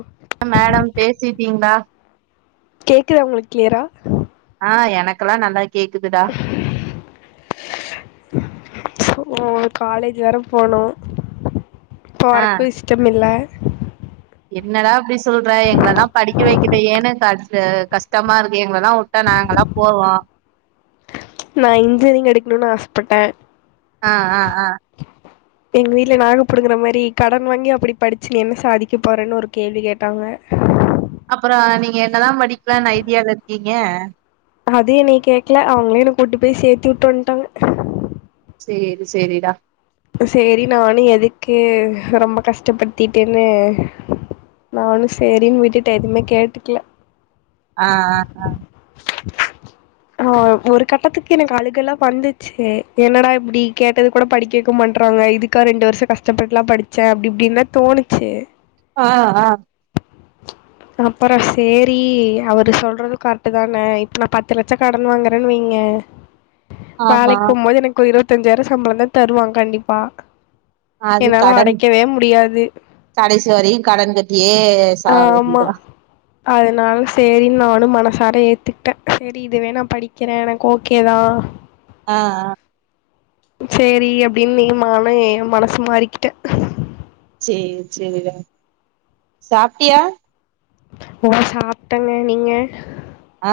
ம் [unintelligible] மேடம் பேசிட்டீங்ளா கேக்குதா உங்களுக் கிளியரா ஆ எனக்கெல்லா நல்லா கேக்குதுடா [inaudible] [unintelligible] சோ காலேஜ் வேர போனு ஆ போறக்கு இஷ்டமில்ல என்னடா அப்டி சொல்ற எங்களலா படிக்க வைக்கலயேன்னு க கஷ்டமா இருக்கு எங்களலா வுட்டா நாங்களா போவோ நா இன்ஜினியரிங் எடுக்கணுன் ஆசப்பட்ட ஆ ஆ ஆ [inaudible] எங்க வீட்ல நாக்க புடுங்கற மாரி கடன் வாங்கி அப்டி படிச்சி நீ என்ன சாதிக்க போறன்னு ஒரு கேள்வி கேட்டாங்க அப்பறோ நீங்க என்னதா படிக்லான் ஐடியால இருக்கீங்க அது என்னய கேக்ல அவங்களே என்ன கூட்டு பேய் சேத்து விட்டு வன்ட்டாங்க சேரி செரிடா சேரி நானு எதுக்கு ரொம்ப கஷ்டப்படுத்திட்டுன்னு நானு சேரின்னு விட்டுட்ட எதுமே கேட்டுக்ல ஆ ஆ ஆ [inaudible] [unintelligible] ஆ ஒரு கட்டத்துக்கு எனக்கு அழுகல்லா வந்துச்சு என்னடா இப்டி கேட்டது கூட படி கேக்க மாட்றாங்க இதுக்கா ரெண்டு வர்ஷோ கஷ்டப்பட்டுலா படிச்சே அப்டி இப்டின்தா தோணிச்சு ஆ ஆ அப்பறோ சேரி அவரு சொல்றது கர்ட்டு தானே இப்ப நா பத்து லட்சோ கடன் வாங்குறேன் வெய்ங்க ஆமா வேலைக்கு போம்போது எனக்கு ஒரு இருவத்தஞ்சாயிரோ சம்பளந்தா தருவா கண்டிப்பா அது என்னால கடன் அடைக்கவே முடியாது கடைசி வரையு கடன் கட்டியே சாவ ஆமா வேண்டிதா அதனால சேரின் நானு மனசார ஏத்துக்ட்டே சேரி இதுவே நா படிக்கிறே எனக்கு ஓகேதா ஆ ஆ சேரி அப்டின் நீமானு மனசு மாறிக்கிட்டே சேர் சேரி டா சாப்ட்டியா நா சாப்ட்டங்க நீங்க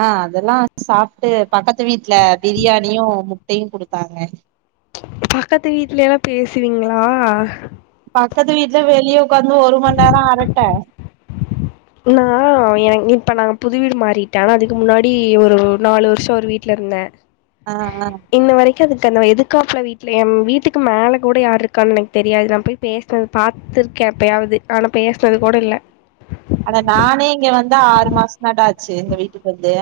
ஆ அதல்லா சாப்ட்டு பக்கத்து வீட்ல பிரியாணியு முட்டயு குடுத்தாங்க பக்கத்து வீட்ல எல்லா பேசுவீங்ளா பக்கத்து வீட்ல வெளிய ஒக்காந்து ஒரு மண் நேரோ அரட்ட நா என இப்ப நாங்க புது வீடு மாறிட்டே ஆனா அதுக்கு முன்னாடி ஒரு நாலு வர்ஷோ ஒரு வீ ட்லருந்தே ஆ ஆ இன்ன வரைக்கு அதுக்கு அந்த எதுகாப்ல வீட்ல என் வீட்டுக்கு மேல கூட யார்ருக்கான் எனக்கு தெரியாது நா போய் பேசுனது பாத்துருக்கே எப்பயாவ்து ஆனா பேசுனது கூடல்ல ஆனா நானே இங்க வந்து ஆறு மாச தான்டா ஆச்சு எங்க வீட்டு வந்து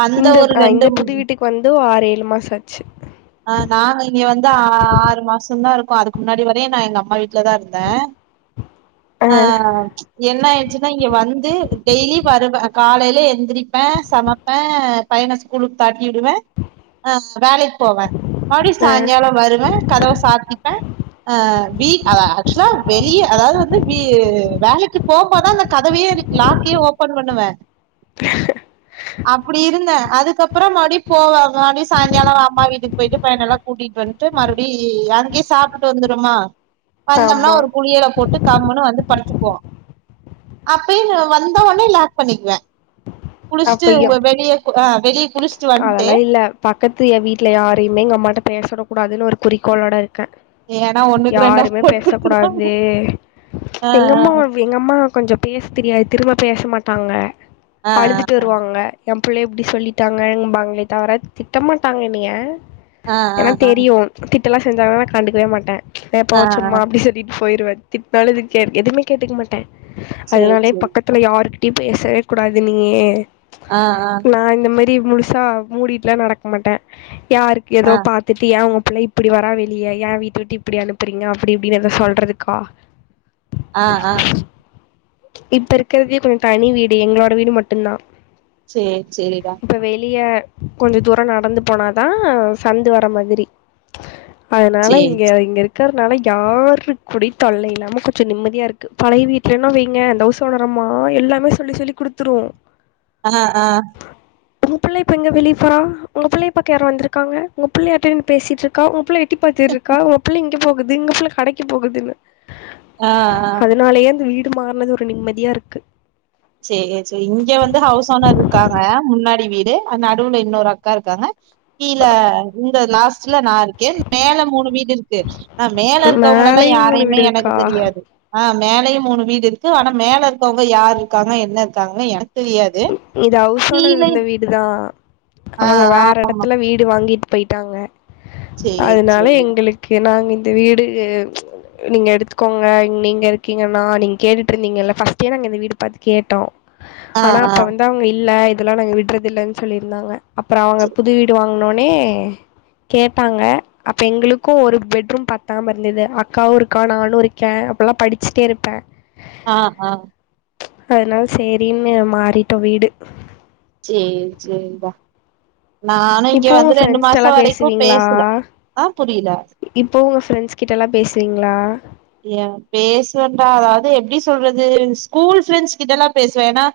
வந்த இந்த ஒரு ஆ ரெண்டு இந்த புது வீட்டுக்கு வந்து ஆறு ஏழு மாசோ ஆச்சு ஆ நாங்க இங்க வந்து ஆ ஆறு மாசந்தாருக்கு அதுக்கு முன்னாடி வரயு நா எங்கம்மா வீட் ட்ல தாருந்தே ஆ என்ன ஆயிடுச்சுன்னா இங்க வந்து டெய்லி வருவே காலைல எந்திரிப்பே சமப்பே பையன ஸ்கூலுக்கு தாட்டிவிடுவே ஆ வேலைக்கு போவே மறுப்டி ஆ சாய்ங்காலோ வருவே கதவ சாத்திப்பே ஆ வீ அதா ஆக்சுவலா வெளிய அதாவ்து வந்து வீ வேலைக்கு போ ப்ப தா அந்த கதவயே லாக்கே ஓபன் பண்ணுவே அப்டி இருந்தே அதுக்கப்றோ மறுப்டி போவே மறுப்டி சாய்ங்காலோ அம்மா வீட்டுக்கு போய்ட்டு பையனல்லா கூட்டிட் வன்ட்டு மறுப்டி அங்கே சாப்ட்டுட்டு வந்துரமா வந்தம்னா ஆமா ஒரு குளியல போட்டு கம்முன்னு வந்து படுத்துப்போ அப்பயே நா வந்த ஒன்னே லாக் பண்ணிக்வே குளுச்சுட்டு அப்பையு வெளிய ஆ வெளிய குளுச்சுட்டு வன்ட்டு அதெல்லா இல்ல பக்கத்து எ வீட்ல யாரைமே எங்கம்மாட்ட பேச வுட கூடாதுன் ஒரு குறிக்கோளோட இருக்கே ஏன்னா ஒண்ணுக்கு ரெண்டா யாருமே போட்டு பேச குடுத்துருவாங்க கூடாது ஆ எங்கம்மா எங்கம்மா கொஞ்சோ பேச தெரியாது திரும்ப பேச மாட்டாங்க ஆ அழுதுட்டு வ ருவாங்க எ புள்ளய இப்டி சொல்லிட்டாங்கங்ம்பாங்ளே தவர திட்டமாட்டாங்க என்னய ஆ ஆ ஏனா ஆ தெரியு திட்டல்லா செஞ்சாங்கன்னா நா கண்டுக்கவே மாட்டே ஏ போ ஆ ஆ சும்மா ஆ அப்டி சொல்லி லிட்டு போயிருவே திட்னாலு எது கே எதுமே கேட்டுக்மாட்டே சேரி அதுனாலே சேரி பக்க த்துல யாருகிட்டயு பேசவே கூடாது நீயி ஆ ஆ நா இந்த மாரி முழுசா மூடிட்ல்லா நடக்மாட்டே யாருக்கு எதோ ஆ ஆ பா த்துட்டு ஏ ஒங்க புள்ள இப்டி வரா வெளிய ஏ வீட்ட விட்டு இப்டி அனுப்புறீங்க அப்டி இப்டின் எதா சொல்றதுக்கா ஆ ஆ இப்ப இருக்கறதே கொஞ்சோ தனி வீடு எங்களோட வீடு மட்டுந்தா சேரி சேரிடா இப்ப வெளிய கொஞ்ச தூரோ நடந்து போனாதா சந்து வர்ற மாதிரி அதனால சேரி இங்க இங்க இருக்கிறதுனால யாரு கூடயு தொல்லை இல்லாம கொஞ்சோ நிம்மதியா இருக்கு பழைய வீட்டலன்னு வைங்க அந்த ஹவுஸ் ஓனரம்மா எல்லாமே சொல்லி சொல்லி குடுத்துரு ஆ ஆ ஒங்க பிள்ள இப்ப எங்க வெளிய போற ஒங்க பிள்ளய பாக்க யாரோ வந்துருக்காங்க ஓங்க புள்ள யார்ட்டயோ நின்னு பேசிட்டுருக்கா ஒங்கபுள்ள எட்டி பாத்துட்ருக்கா ஒங்க பிள்ள இங்க போகுது ஒங்க பிள்ள கடைக்கு போகுதுன்னு ஆ ஆ அதுனாலயே அந்த வீடு மாறுனது ஒரு நிம்மதியா இருக்கு சேரி சேரி இங்க வந்து ஹவுஸ் ஓனர் இருக்காங்க முன்னாடி வீடு அது நடுவுல இன்னொரு அக்கா இருக்காங்க கீழ இந்த லாஸ்ட்ல நா இருக்கே மேல மூணு வீடு இருக்கு ஆ மேல இருக்கவங்களல்லா மேலேயும் மூணு யாரையுமே வீடு எனக்கு இருக்கா தெரியாது ஆ மேலயு மூணு வீடு இருக்கு ஆனா மேல இருக்கவங்க யாரு இருக்காங்க என்ன இருக்காங்கன்னு எனக்கு தெரியாது இது அவுஸ்சோனர் கீழே இருந்த வீடு தா ஆ அவங்க வேற இடத்துல வீடு வாங்கிட்டு போய்ட்டாங்க சேரி அதுனால சேரி எங்குளுக் கு நாங்க இந்த வீடு நீங்க எடுத்துக்கோங்க நீங்க இருக்கீங்கன்னா நீங்க கேட்டுட் இருந்தீங்கல்ல ஃபர்ஸ்ட்டே நாங்க இந்த வீடு பாத்து கேட்டோ ஆ ஆ அவுங்க இல்ல இதெல்லா நாங்க விட்றது இல்லன்னு சொல்லிருந்தாங்க அப்றோ அவங்க புது வீடு வாங்ன ஒன்னே கேட்டாங்க அப்ப எங்குளுக்கு ஒரு பெட்ரூம் பத்தாம இருந்தது அக்காவு இருக்கா நானு இருக் கே அப்பல்லா படிச்சிட்டே இருப்பே ஆ ஆ அதுனால சேரின்னு மாறிட்டோ வீடு சேரி சேரிப்பா நானு இங்க இப்போ உங்க வந்து ரெண்டு மாசோ ஃப்ரெண்ட்ஸ்ட்டல்லா வரைக்கு பேசல ஆ புரியல இப்பவு உங்க ஃப்ரெண்ட்ஸ் கிட்டலா பேசுவீங்ளா ஏ பேசுவன்டா அதாவது எப்டி சொல்றது ஸ்கூல் ஃப்ரெண்ட்ஸ் கிட்டல்லா பேசுவே ஏனா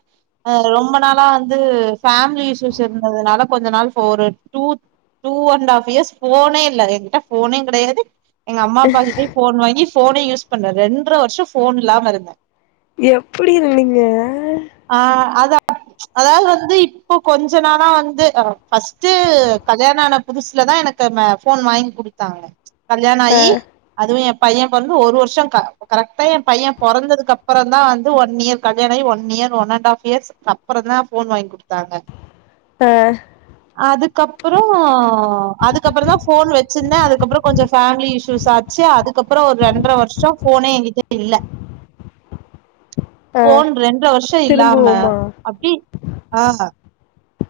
ஆ ரொம்ப நாளா வந்து ஃபேமிலி இஸ்யூஸ் இருந்ததுனால கொஞ்ச நாள் ஒரு two two and half years போனே இல்ல என்கிட்ட போனே கெடயாது எங்க அம்மா அப்பக்கிட்டயு ஃபோன் வாங்கி ஃபோனே யூஸ் பண்ணல ரெண்ற வருஷ்ஷோ ஃபோன் இல்லாம இருந்தே எப்டி இருந்தீங்க ஆ அதா அதாது வந்து இப்ப கொஞ்ச நாளா வந்து ஃபர்ஸ்ட் கல்யாண ஆன புதுசுல தா எனக்கு ஃபோன் வாங்கி குடுத்தாங்க கல்யாண ஆ ஆயி அதுவு ஏ பையே பொறந்து ஒரு வருஷ்ஷோ க கரெக்டா ஏ பையே பொறந்ததுக்கு அப்றோ தா வந்து ஒன் இயர் கல்யாண ஆயி one year one and half இயர்ஸ்க்கப்றோ தா ஃபோன் வாங்கி குடுத்தாங்க ஆ அதுக்கப்றோ அதுக்கப்றந்தா ஃபோன் வச்சிருந்தே அதுக்கப்றோ கொஞ்சோ ஃபேமிலி இஸ் யூஸ் ஆச்சி அதுக்கப்பறோ ஒரு ரெண்ற வருஷ்ஷோ ஃபோனே எங்கிட்ட இல்ல ஆ ஃபோன் ரெண்ற வருஷ்ஷோ இல்லாம திரும்புவோமா அப்டி ஆ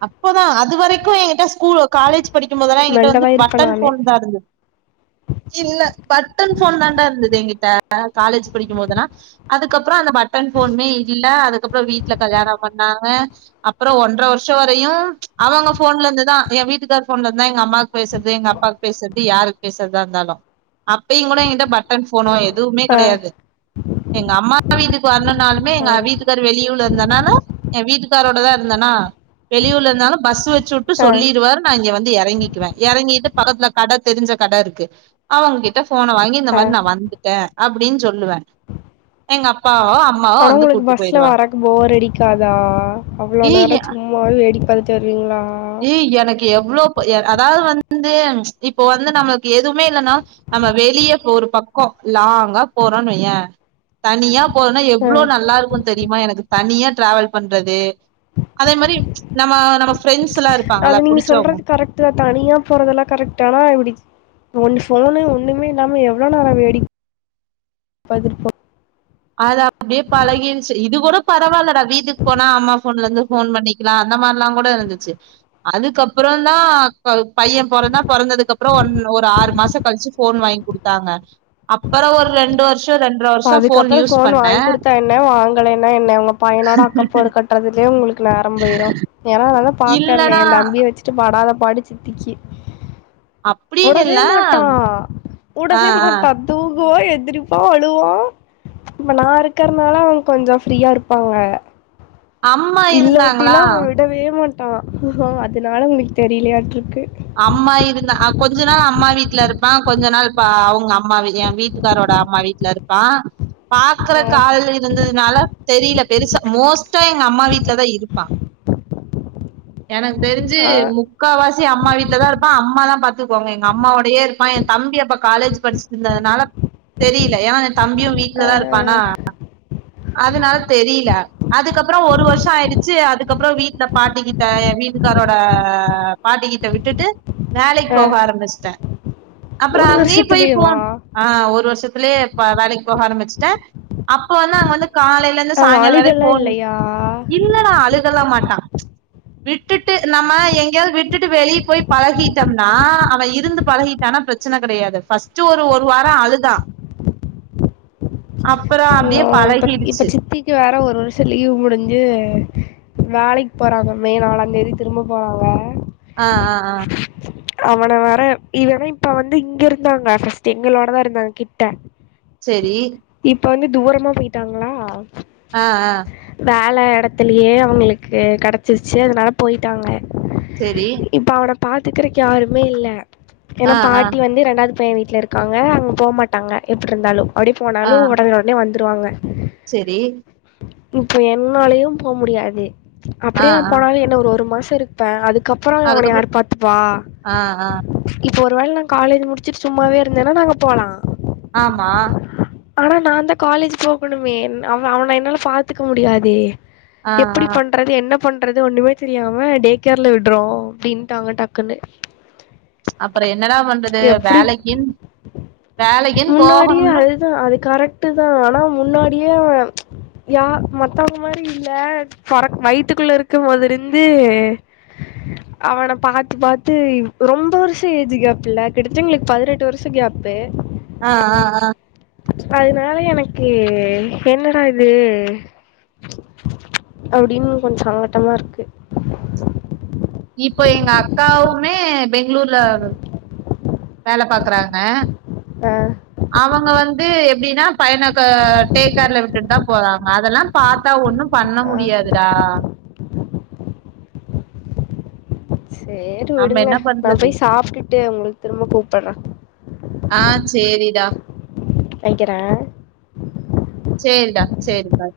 அப்பதா அது வரைக்கு எங்கிட்ட ஸ்கூல் காலேஜ் படிக்கு போதெல்லா எங்கிட்ட வந்து மெண்டலா இருப்ப பட்டன் நானு ஃபோன் தா இருந்தது இல்ல பட்டன் ஃபோன் தாண்டா இருந்துது என்கிட்ட காலேஜ் படிக்குபோதல்லா அதுக்கப்றோ அந்த பட்டன் ஃபோனுமே இல்ல அதுக்கப்றோ வீட்ல கல்யாண பண்ணாங்க அப்றோ ஒன்ற வர்ஷ் ஷோ வரையு அவங்க ஃபோன்லருந்து தா ஏ வீட்டுக்கார் ஃபோன்லருந்துதா எங்கம்மாக்கு பேசற்து எங்கப்பாக்கு பேசற்து யாருக் பேசற்தா இருந்தாலு அப்பயு கூட எங்கிட்ட பட்டன் ஃபோனோ எதுவுமே ஆ கெடையாது எங்க அம்மாப்பா வீட்டுக்கு வர்னு நாலுமே மே ஆ எங்க வீட்டுக்கார் வெளியூர்ல இருந்தனாலு எ வீட்டுக்காரோட தா இருந்தனா வெளியூரலருந்தாலு பஸ் வெச்சுட்டு ஆ ஆ சொல்லிருவாரு நா இங்க வந்து எறங்கிக்குவ எறங்கிட்டு பக்கத்துல கட தெரிஞ்ச கட இருக்கு அவங்கக்கிட்ட ஃபோன வாங்கி இந்த மாரி நா ஆனா வந்துட்டே அப்டின் சொல்லுவே எங்க அப்பாவோ அம் ஆனா உங்களுக்கு பஸ்ல வரக்கு போர் அடிக்காதா அவ்ளோ நேர ஏய் சும் சும்மாவே வேடிக்க பாத்துட்டே வருவீங்ளா எ எனக்கு எவ்ளோ இப்ப எ அதாவ்து வந்து இப்போ வந்து நம்மளுக்கு எதுமே இல்லனா நம்ப வெளிய ஒரு பக்கோ லாங்கா போறோனு வையே தனியா போறோனா ஆ எவ்ளோ நல்லாருக்கு தெரியுமா எனக்கு தனியா டிராவல் பண்றது அதே மாரி நம்ம நம்ம ஃப்ரெண்ட்ஸ் எல்லா இருப்பாங்கல்ல அது நீங்க புடிச்சவங்க சொல்றது கரெக்ட்டு தா தனியா போறதெல்லா க்ரெக்ட்டு ஆனா இப்டி ஒன்னு ஃபோனு ஒன்னுமே இல்லாம எவ்ளோ நேர வேடிக்க பாத்துட்டு போ அது அப்டியே பழகிருச்சு இது கூட பரவால்லடா வீடுக்கு போனா அம்மா ஃபோன்லருந்து ஃபோன் பண்ணிக் கிலா அந்த மாரிலா கூட இருந்துச்சு அதுக்கப்றோந்தா ப பைய பொறந்தா பொறந்ததுக்கப்றோ ஒன் ஒரு ஆறு மாச கழிச்சு ஃபோன் வாங்கி குடுத் தாங்க அப்பற ஒரு ரெண்டு வர்ஷ ரெண்ட்ர வர்ஷ அதுக்கப்பற ஃபோன் வாங்கி குடுத்தா என்ன வாங்கலைனா என்ன ஒங்க பையனோட அக்கப்போர் கட்றதுலே உங்களுக்கு நேரம்போயிரு ஏனா நா தா பாக்கறனே இல்லடா எந்தம்பிய வச்சுட்டு படாத பாடு சித்திக்கு அப்டின்னு உடவே இல்ல மாட்டா ஆ ஆ உடவே மாட்டா தூங்குவா எந்திரிப்பா அழு டுவா இப்ப நா இருக்கற்னால அவ்ங்க கொஞ்ச ஃப்ரீயா இருப்பாங்க அம்மா இல்லவட்டிலா இருந்தாங்களா அவ விடவே மாட்டா அதனால அவ்ங்களுக்கு தெரியலையாட்ருக்கு அம்மா இருந்தா அ கொஞ்ச நாள் அம்மா வீட்ட இருப்பா கொஞ்ச நாள் பா அவ்ங்க அம்மா வீ எ வீட்டுக்காரோட அம்மா வீ ட்ல இருப்பா ஆ பாக்குறக்கு ஆளு இருந்ததுனால தெரியல பெருசா மோஸ்டா எங்க அம்மா வீட்டலதா இருப்பா எனக்கு தெரிஞ்சு ஆ முக்கா வாசி அம்மா வீட் ட்லதா இருப்பா அம்மாதா பாத்துக்வாங்க எங்க அம்மாவோடையே இருப்பா எ தம்பி அப்ப காலேஜ் படிச்சுட்ருந்ததுனால தெரியல ஏனா எ தம்பியு ஆ வீட்லதா இருப்பானா அதுனால தெரிய்ல அதுக்கப்ற ஒரு வர்ஷ ஆயிருச்சு அதுக்கப்பற வீட்ல பாட்டி கிட்ட எ வீட்டுக்காரோட பாட்டிக்கிட்ட விட்டுட்டு வேலைக்கு ஆ போக ஆரம்மிச்சிட்டே அப்பற ஒரு அங்கயு போய் வருஷத்துலயேவா ஃபோன் ஆ ஒரு வர்ஷத்துலே அப்ப வேலைக்கு போக ஆரம்மிச்சுட்டே அப்ப வந்து அங்க வந்து காலைல இருந்து ஆமா சாய்ங்கால வரை அழுகல்லா ஃபோன் யூஸ் இல்லையா இல்லடா அழுகலா மாட்டா [inaudible] விட்டுட்டு நம்ம எங்கேயாவ்து விட்டுட்டு வெளியே போய் பழகிட்டம்னா அவ இருந்து பழகிட் டானா பிரச்சன கெடையாது ஃபஸ்ட்டு ஒரு ஒரு வார அழுதா [inaudible] அப்புறோ ஐயோ அப்டியே இப்ப இப்ப பழகிடுச்சு சித்திக்கு வேற ஒரு வர்ஷ லீவு முடிஞ்சு வேலைக்கு போறாங்க மே நாளாந்தேதி திரும்ப போறாங்க ஆ ஆ ஆ அவன வேற இவனா இப்ப வந்து இங்க இருந்தாங்க ஃபஸ்ட்டு எங்களோடதா இருந்தாங்க கிட்ட சேரி இப்ப வந்து தூரமா போயிட்டாங்ளா அ அ வேல எடத்துலயே அவுங்களுக்கு கெடைச்சிருச்சு அதனால போயிட்டாங்க செரி இப்ப அவன பாத்துக்கறக்கு யாருமே இல்ல ஏனா ஆ ஆ பாட்டி வந்து ரெண்டாவது பையன் வீட்ல இருக்கு க்காங்க அங்க போக மாட்டாங்க எப்டி இருந்தாலு அப்டி ஆ போனாலு ஒடன ஒடனே வந்துருவாங்க செரி இப்போ என்னாலயும் போ முடியாது ஆ அப்டியே நா ஆ போனாலு என்ன ஒரு ஒரு மாசோ ப்பே அதுக்கப்றோ அவன அதுக்கப்புறோ யார் பாத்தப்பா ஆ ஆ இப்ப ஒருவேள காலேஜ் மு டிருச்சி சும்மாவே இருந்தேன்னா நாங்க போலா ஆமா ஆனா நான்தா காலேஜ் போகணுமே அவன் அவனை என்னால பாத்துக்க முடியாதே ஆ ஆ எப்டி பண் றது என்ன பண்றது ஒண்ணுமே தெரியாம டே கேர்ல விடுறோ அப்டின்னுட்டாங்க டக்குனு [inaudible] அப்றோ என்னடா பண்றது வேலைக்குன் வேலைக்குன்னு போகணும்னு கரெக்ட்டுதா ஆனா முன்னாடியே யா மத்தவங்க மாரி இல்ல பொறக் வயித்துக்குள்ள இருக்கும்போது இருந்து அவன பாத்து பாத்து ரொம்ப வருஷோ ஏஜ் கேப் இல்ல கிட்டத்தட்ட எங்களுக்கு பதினெட்டு வருஷோ கேப்பு அ அ அ அதனால எனக்கு என்னடா இது ச் அப்டின்னு கொஞ்சோ சங்கட்டமா இருக்கு இப்ப எங்க அக்காவுமே பெங்களூர்ல வேல பாக்குறாங்க அ அவுங்க வந்து எப்டினா பையன க டேக் கேர்ல விட்டுட்டுதா போறாங்க அதெல்லா பாத்தா ஒண்ணும் பண்ண ஆ முடியாதுடா சேரி நம்ம விடுங்க என்ன நா பண்றது போய் சாப்டுட்டு உங்களுக்கு திரும்ப கூப்டுறேன் ஆ சேரிடா வெக்கற சேரிடா சேரி பாய்